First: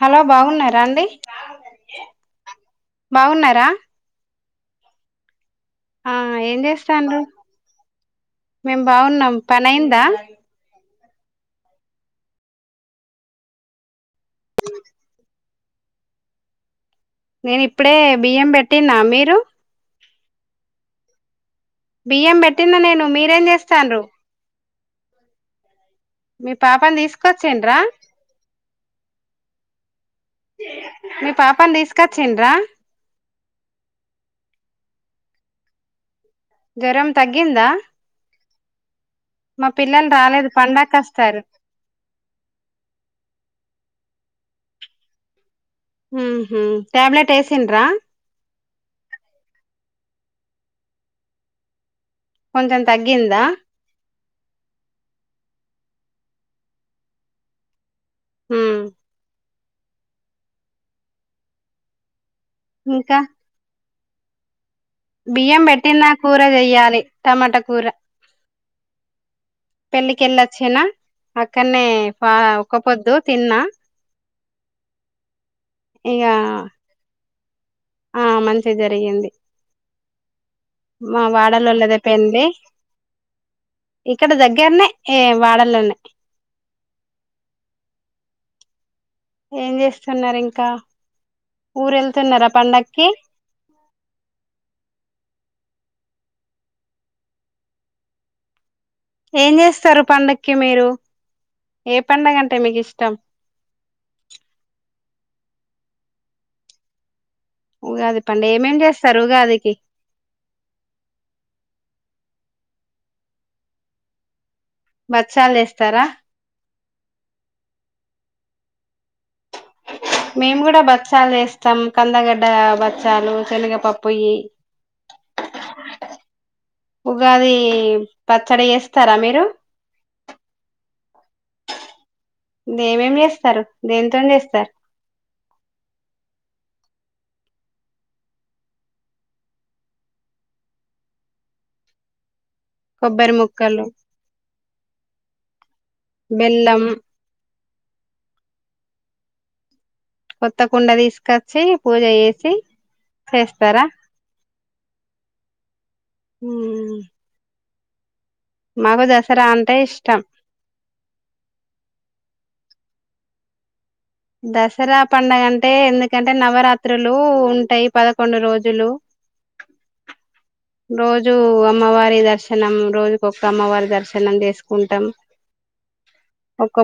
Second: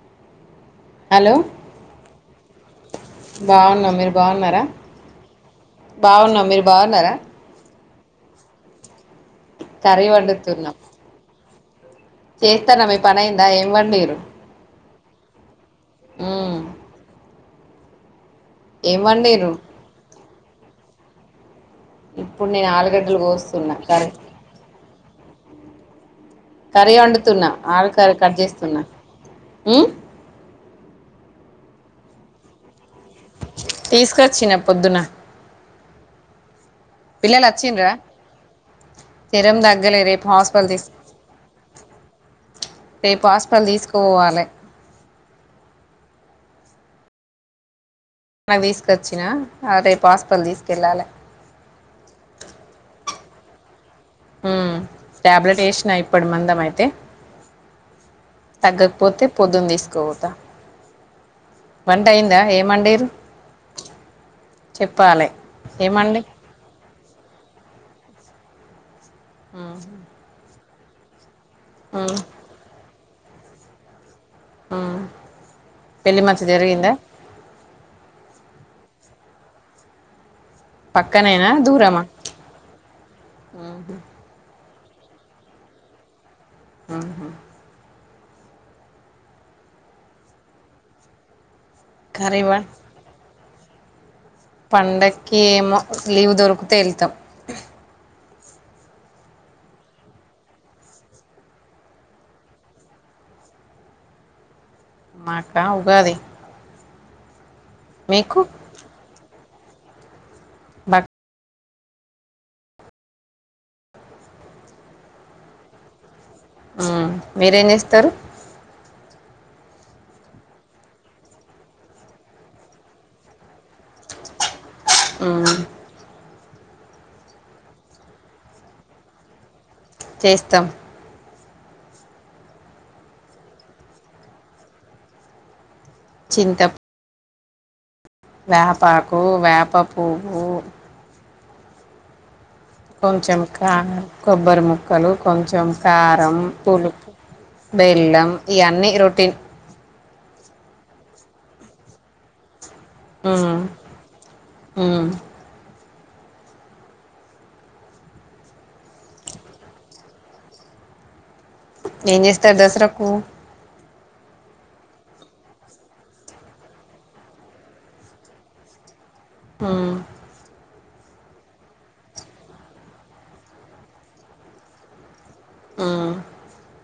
hello బాగున్నారా రండి బాగునం మీరు బాగున్నారా ఆ బాగునం ఏం మీరు బాగున్నారా చేస్తాండ్రు మేం బాగున్నాం పని అయిందా కర్రీ చేస్తానమే పనిఅయిందా ఏంవండిరు ఉమ్ నేను ఇప్పుడే బియ్యం పెట్టినా మీరు వండిరు బియ్యం ఇప్పుడు పెట్టింద నేను ఆలుగడ్డలు మీరు కోస్తున్నా ఏంచేస్తాడురు కర్రీ కర్రీ పాపని వండుతున్నా తీసుకొచ్చిండ్రా ఆలుకర్రి కట్ చేస్తున్నా మీ పాపాను తీసుకొచ్చండ్రా తీసుకొచ్చిన పొద్దున జ్వరం పిల్లలు తగ్గిందా వచ్చిండరా జ్వరం మా తగ్గలేదు పిల్లలు రేపు రాలేదు హాస్పిటల్ తీసు పండకొస్తారు రేపు హాస్పిటల్ తీసు ఓ వాలే హ హ ట్యాబ్లేెట్ వేసింద్రా నిన్న తీసుకొచ్చినా రేపు హాస్పల్ తీసుకెళ్ళాలి కొంచెం తగ్గిందా ఊ ట్యాబ్లెట్ వేసినా ఇప్పటి మందం అయితే ఉమ్ తగ్గకపోతే పొదున తీసుకొని పోత వంట అయిందా దా ఏమండీరు ఇంకా బియ్యం పెట్టినా కూర చెయ్యాలి టమాటా కూర ఊ చిన్న అక్కనే ఫ ఒక్క పొద్దు తిన్నా ఆ పెళ్లి మంత ఇగ జరిగిందా ఆ మంచి జరిగింది మా పక్కనేనా వాడలోల్లది దూరమా పెండ్లి ఇక్కడ దగ్గరనే హే వాడల్లోనే ఆ ఏం జేస్తున్నారు ఇంకా ఊరు కర్రీ వెళ్తున్నారా వా పండక్కి పండక్కి ఏమో లీవ్ దొరికితే ఎళ్తాం ఏం జేస్తారు పండక్కి మీరు ఏ పండగంటే మీకు ఇష్టం మాకా ఉగాది ఉగాది మీకు పండ్ ఏమేం జేస్తారు ఉగాది ఇ బక్ బచ్చాలు ఏస్తారా ఆ మీరేం చేస్తారు మేము గూడా బచ్చాలు ఏస్తాం కందగడ్డ బచ్చాలు శనగప పప్పు ఇఈ ఉమ్, ఉగాది పచ్చడి ఏస్తారా మీరు చేస్తాం దేమేమి చేస్తారు దేనితో చేస్తారు ఇంతప్ వేపాకు వేప పువ్వు కొబ్బరి కొంచెం క ముక్కలు కొబ్బరి ముక్కలు కొంచెం కారం బెల్లం పులుపు బెల్లం ఇయన్నీ రొటీన్ కొత్త కుండ దీసుకొచ్చి పూజ ఏసి చేస్తారా ఉం ఉమ్ మాకు దసరా అంటే ఇష్టం ఏం జేస్తారు దసరాకు దసరా పండగ అంటే ఎందుకంటే నవరాత్రులు ఉంటాయి పదకొండు రోజులు ఉమ్ రోజూ అమ్మవారి దర్శనం రోజుకొక్క అమ్మవారి దర్శనం జేసుకుంటాం ఆ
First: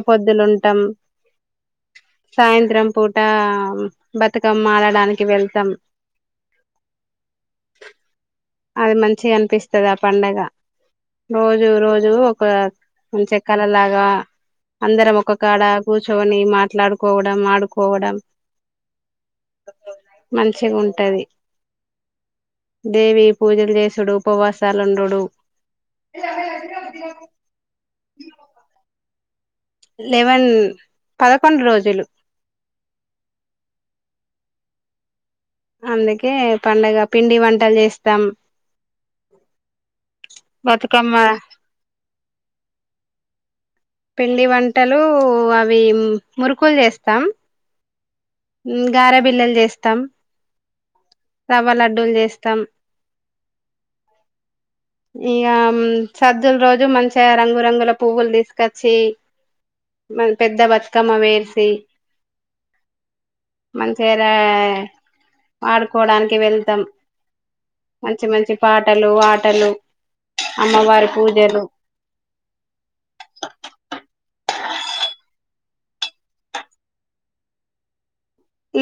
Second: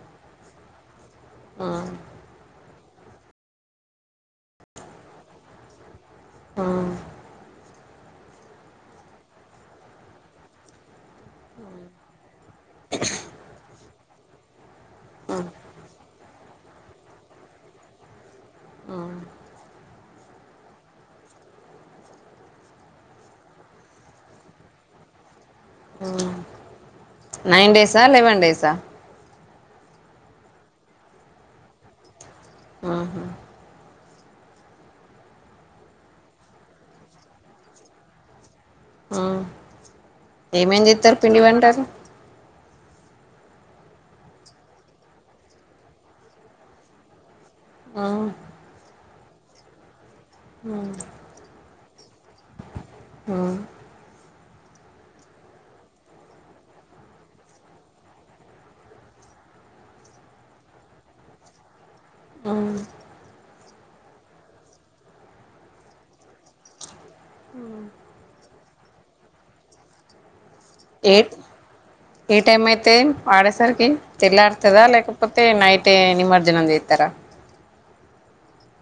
పొద్దులుంటాం ఆ సాయంత్రం పూట బతుకమ్మ ఆడడానికి వెళ్తాం ఆ అది మంచిగ అనిపిస్తది ఆ పండగ రోజు రోజు ఒక మంచిగా కల లాగా అందరం ఒక్క కాడ కూర్చొని మా మాట్లాడుకోవడం ఆడుకోవడం ఆ మంచిగ ఉంటది దేవి పూజలు చేసుడు ఉపవాసాలుండుడు nine days eleven days eleven పదకొండ్ రోజులు అ హా అందుకే పండగ పిండి వంటల్ చేస్తాం ఏమేం బతుకమ్మ జెత్తర్ పిండి వంటలు పిండి వంటలూ అవి మురుకుల్ జెస్తాం ఆ ఉ గార బిల్లల్ జేస్తాం అ వ్వ లడ్డూల్ జేస్తాం ఆ ఇగా సద్దుల్ రోజు మంచిగా రంగురంగుల పువ్వుల్ తీసుకొచ్చి పెద్ద బతుకమ్మ పెర్సీ ఆ మంచిరా వాడుకోవడాని కి వెళ్దాం మంచి మంచి పాటలు ఆటలు అమ్మవారి ఏట్ పూజలు ఏ టైమైతే వాడేసరికి తెల్లార్త తదా లేకపొతే నైటే నిమర్జనం జేస్తరా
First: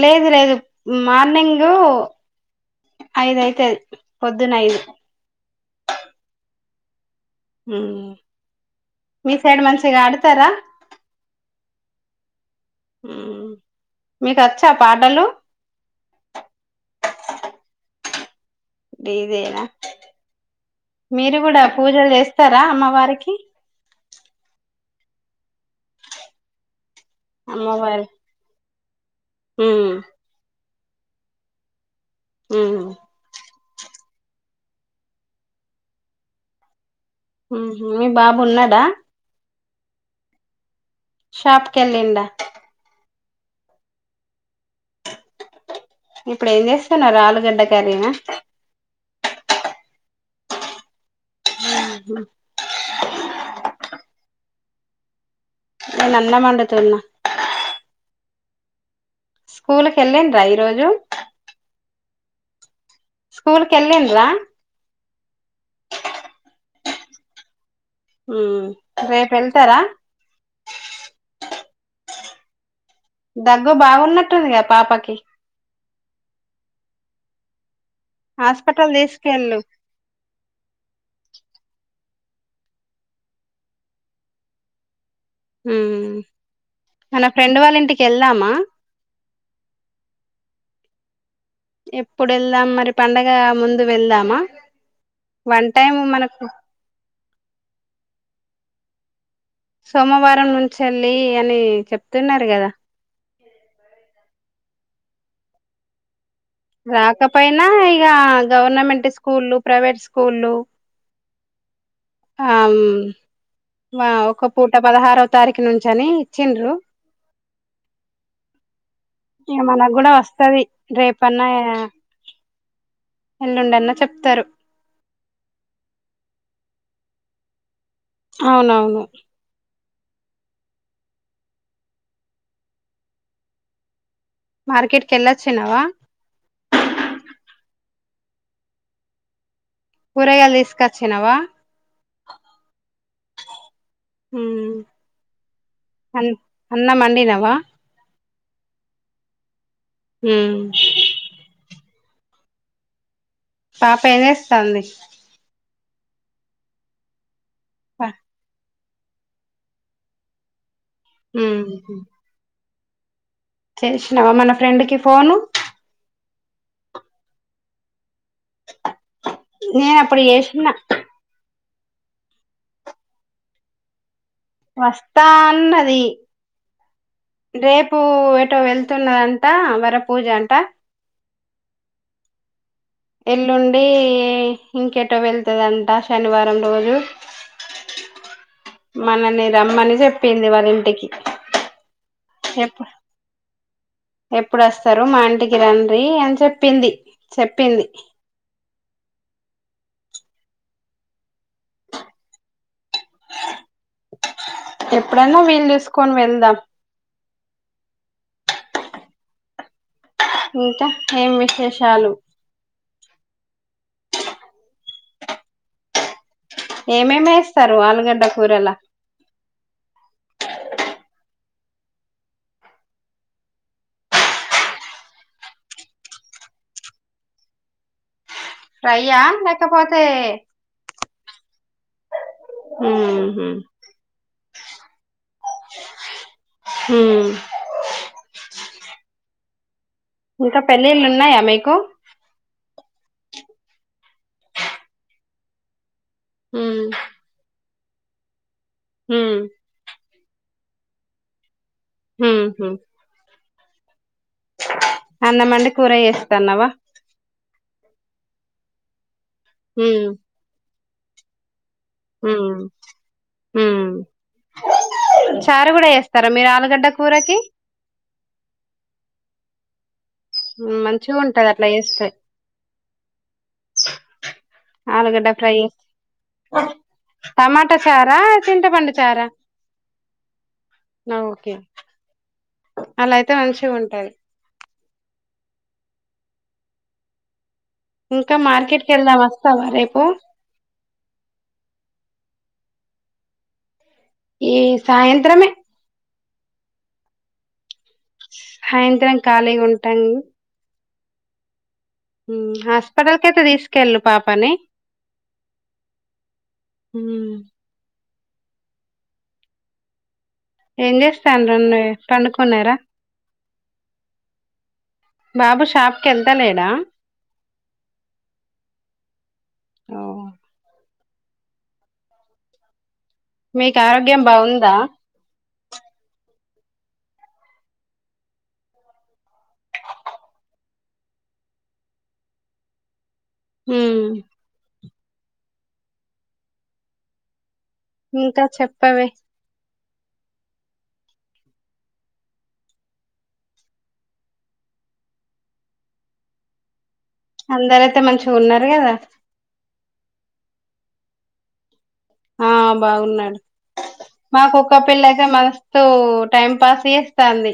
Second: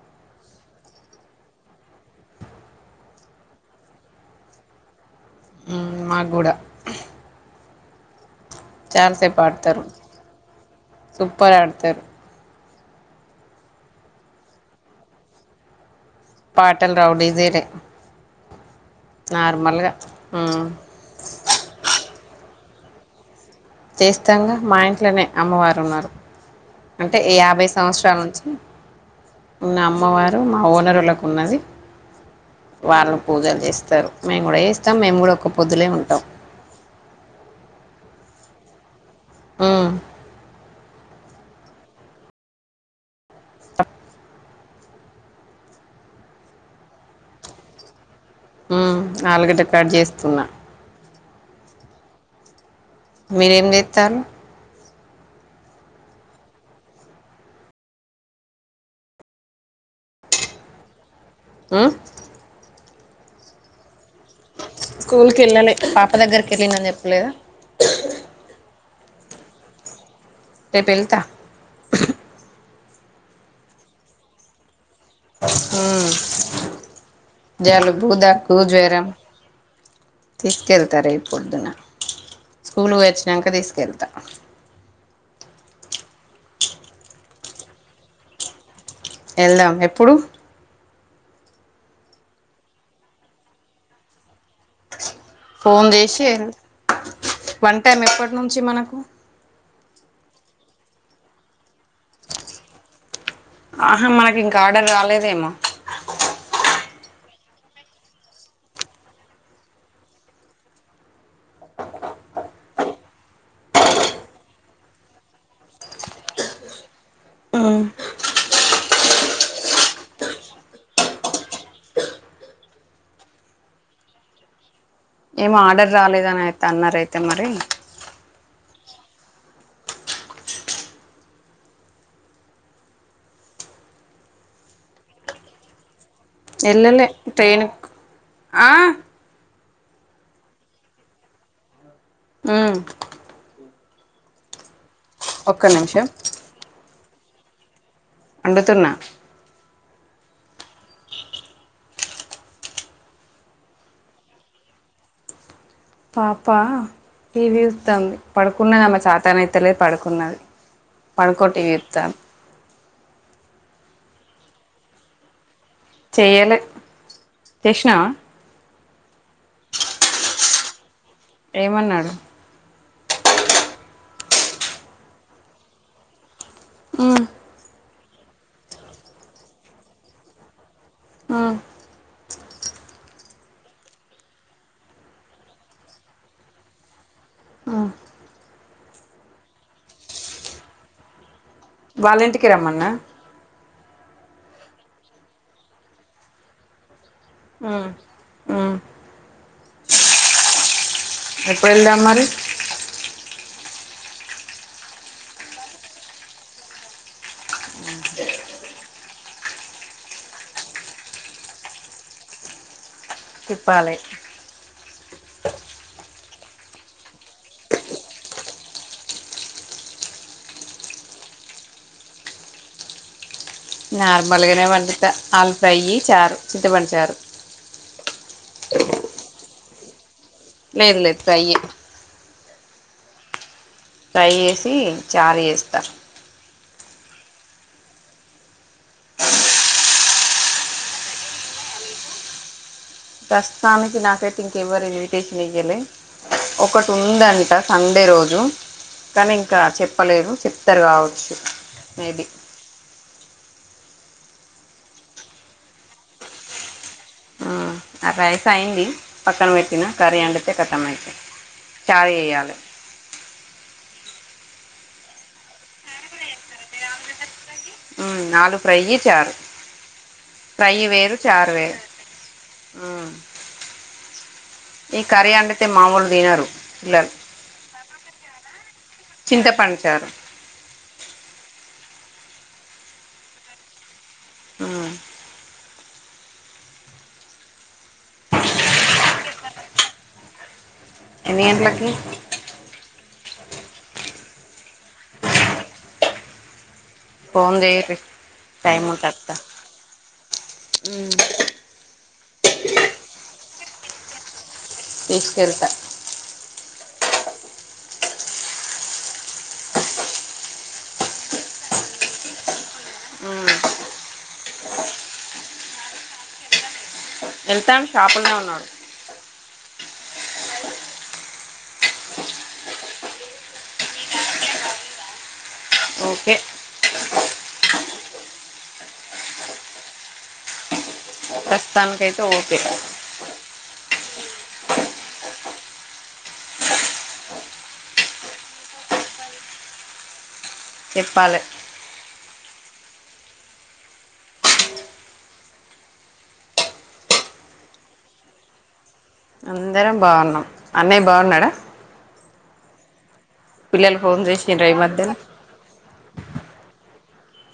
లేదు లేదు మార్నింగ్ ఐదు అయితది పొద్దున ఐదు ఉమ్ మాక్ గూడా ఉమ్ చాల్సేపు పడ్తారు సూపర్ ఆడతారు మీకొచ్చా పాటలు పాటల్ రావు డిజైనే డిజెనా ఉమ్ మీరు గుడా పూజల్ చేస్తారా అమ్మ వారికి చేస్తంగా మా ఇంట్లనే అమ్మవారు ఉన్నారు అంటె యాభై అమ్మవారి సంవత్సరాల నుంచి ఉన్న ఉమ్ అమ్మవారు మా మా ఓనరోళ్లకున్నది ఉమ్ వాళ్ళు పూజల్ చేస్ స్తరు మేము గుడా చేస్తాం మేము కూడా ఒక్క పొద్దులే ఉంటాం ఊహుం మీ బాబు ఉన్నాడా ఉహ్ షాప్ కెళ్ళిండా ఇప్పుడు ఏం జెస్తున్నారు ఆలుగడ్డ కర్రీన ఉమ్ ఆలుగడ్డ కట్ చేస్తున్నా ఆహ [unintelligible] మీరేం జేత్తాళ్ళు నేన్ అన్నం వండుతున్న స్కూల్ కెల్లిండ్రా ఈరోోజు ఉమ్ స్కూల్ కి ఎళ్ళిడ్రా స్కూల్కి ఎళ్ళాలే పాప దగ్గరికి ఎళ్లిడని చెప్పలేదా హమ్ రేప్ వెళ్తారా రేప్ ఎళ్తా దగ్గు బాగున్నట్టు ఉంది కదా పాపక్ హమ్ జలు బూదగ్గు హాస్పిటల్ జ్వరం తీసుకెళ్ళు తీసుకెళ్తారా ఈప్ పొద్దున స్కూలుకు పోయి వచ్చినంక తీసుకెళ్తా ఉమ్ మన ఫ్రెండ్ వాళ్ళ ఇంటికి ఎళ్దామా ఎళ్దాం ఎప్పుడు ఎప్పుడు ఎళ్దాం మరి పండగ ముందు వెళ్దామా వన్ ఫోన్ టైం చేసి మనకు ఏల్ వన్ టైం ఎప్పటి నుంచి మనకు సోమవారం నుంచెల్లి అని చెప్తున్నారు కదా ఆహా మనకి ఇంకా ఆర్డర్ రాలేదేమో రాకపోయినా ఇగ గవర్నమెంట్ స్కూళ ప్రైవేట్ స్కూళ్ళ ఆమ్ వ ఒక పూట పదహారో తారీఖు నుంచిని ఇచ్చిండ్రు ఇగ మనకు కూడా వస్తది రేపన్నా ఎల్లుండఅన్నా చెప్తారు ఏం ఆర్డర్ రాలేదని అయితే అన్నారయితే మరి అవునవును మార్కెట్ కెల్లాచ్చినవ ఎల్లలే ట్రైనెక్ ఆ కూరగాయలు తీసుకచ్చినవా ఉమ్ హమ్ ఒక్క నిమిషం నినవా అండుతున్నా హమ్ పాప ఏం చేస్తాంది పాపా టీవీచూత్తాంది పడుకున్న సాతనైతలే పడుకున్నది పడుకొని హ్మ్ టీవీ చుతాంది చేసినావా మన ఫ్రెండ్ కి ఫోను చెయ్యలే చేశీనావా నేను అప్పుడు చేశీన ఏమన్నాడు వస్తా అన్నది ఉమ్ రేపు ఎటో వెళ్తున్నదంట వర పూజ అంట ఉమ్ ఎల్లుండి ఇంకేటో వెళ్తుదంట శనివారం రోజు మనల్ని రమ్మని చెప్పింది వాళ్ళ ఇంటికి వాలింటికి రమ్మన్న ఎప్పుడొస్తరు మా ఇంటికి రండ్రి అని చెప్పింది చెప్పింది ఉమ్ ఉమ్ ఎప్పుడు ఎళ్దాం మరి ఎప్పుడైనా వీలు జూసుకొని వెళ్దాం ఇంకా ఏం విశేషాలు చెప్పాలి ఏమేమి ఏస్తారు ఆలుగడ్డ కూరలా నార్మల్గనే వండుత ఆలు ఫ్రై చారు చింతపండుచారు ఫ్రైయ్యా లేకపోతే లేదు లేదు ఫ్రై ఏ ఊమ్ ఫ్రై చేసి చారు చేస్తా ఊహ్మ్ ఇంకా పెళ్ళిళ్ళు ఉన్నాయా మీకు ప్రస్తుతానికి నాకైతే ఇంకా ఎవరు ఇన్విటేషన్ ఇయలే ఉమ్ ఒకటి ఉందం అ సండే రోజు కానీ ఉమ్ ఇంకా చెప్పలేరు చెప్తరు కావచ్చు మేబీ ఊహ్మ్ అన్నమండి కూర ఏస్తాన్నవా అ రైస్ అయింది పక్కన పెట్టిన కర్రీ వండితే కతం అయి [inaudible] ఊమ్ ఊమ్ చారు కూడా చేస్తరా మీరు ఆలుగడ్డ కూరకి ఉ నాలు ఫ్రైయి చారు ఫ్రై వేరు మంచిగా ఉంటది చారు అట్లా వేరు చేస్తే ఈ ఆలుగడ్డ కర్రీ ఫ్రై వండితే చేస్త మామూలు తినరు పిల్లలు టమాటా చారా చింత పండు చారా చింతపండు చారు ఆ ఓకే అలా అయితే మంచి ఉంటది అ ఇంకా మార్కెట్ కెళ్దాం వస్తావా రేపు ఎన్నిగంట్లలకీ ఈ సాయంత్రమే పోన్ జేయుండ్రి సాయంత్రం ఖాళీ ఉంటాం ఉమ్ ఊమ్ హాస్పిటల్కైతే తీసుకెళ్ళు పాపని తీసుకెళ్తా ఊమ్ ఏం చేస్తాండ్రు అన్నయ్య పండుకున్నారా బాబు షాప్ క కెళ్తా లేడా వెళ్తాం షాపుల్నే ఉన్నాడు ఓ మీకు ఆరోగ్యం బాగుందా ఓకే ప్రస్తుతానికైతే ఓకే హమ్ ఇంకా చెప్పవే చెప్పాలే అందరయితే మంచిగా ఉన్నారు కదా అందరం బాగున్నాం అన్నయ్య బాగున్నాడా ఆ బాగున్నాడు పిల్లలు ఫోన్ మా చేసిండ్రా కుక్క ఈ పిల్ల మధ్యన అయితే మస్తు టైమ్ పాస్ తీస్తాంది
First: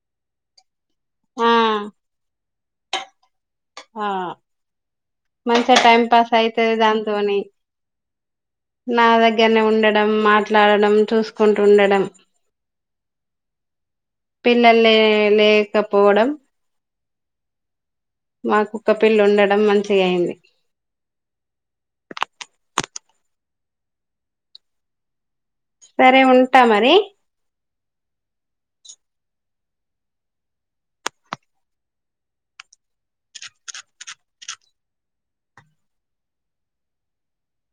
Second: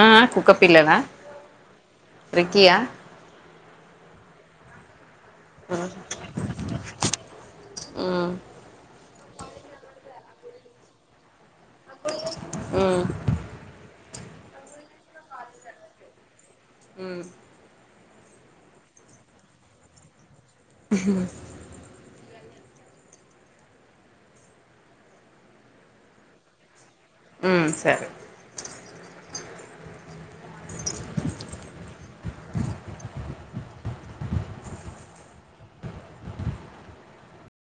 ఆ ఆ కుక్క పిల్లన ఉమ్ రిక్కియ ఆ మంచిగా టైం పాస్ అయితుంది దాంతోని ఉమ్ నా దగ్గరనే ఉండడం మాట్లాడడం చూసుకుంటు ఉండడం ఉమ్ పిల్లలు లే లేకపోవడం ఉమ్ మా కుక్క పిళ్ళ ఉండడం మంచిగాయింది సరే ఉంటా మరి ఉమ్ సరే కిక్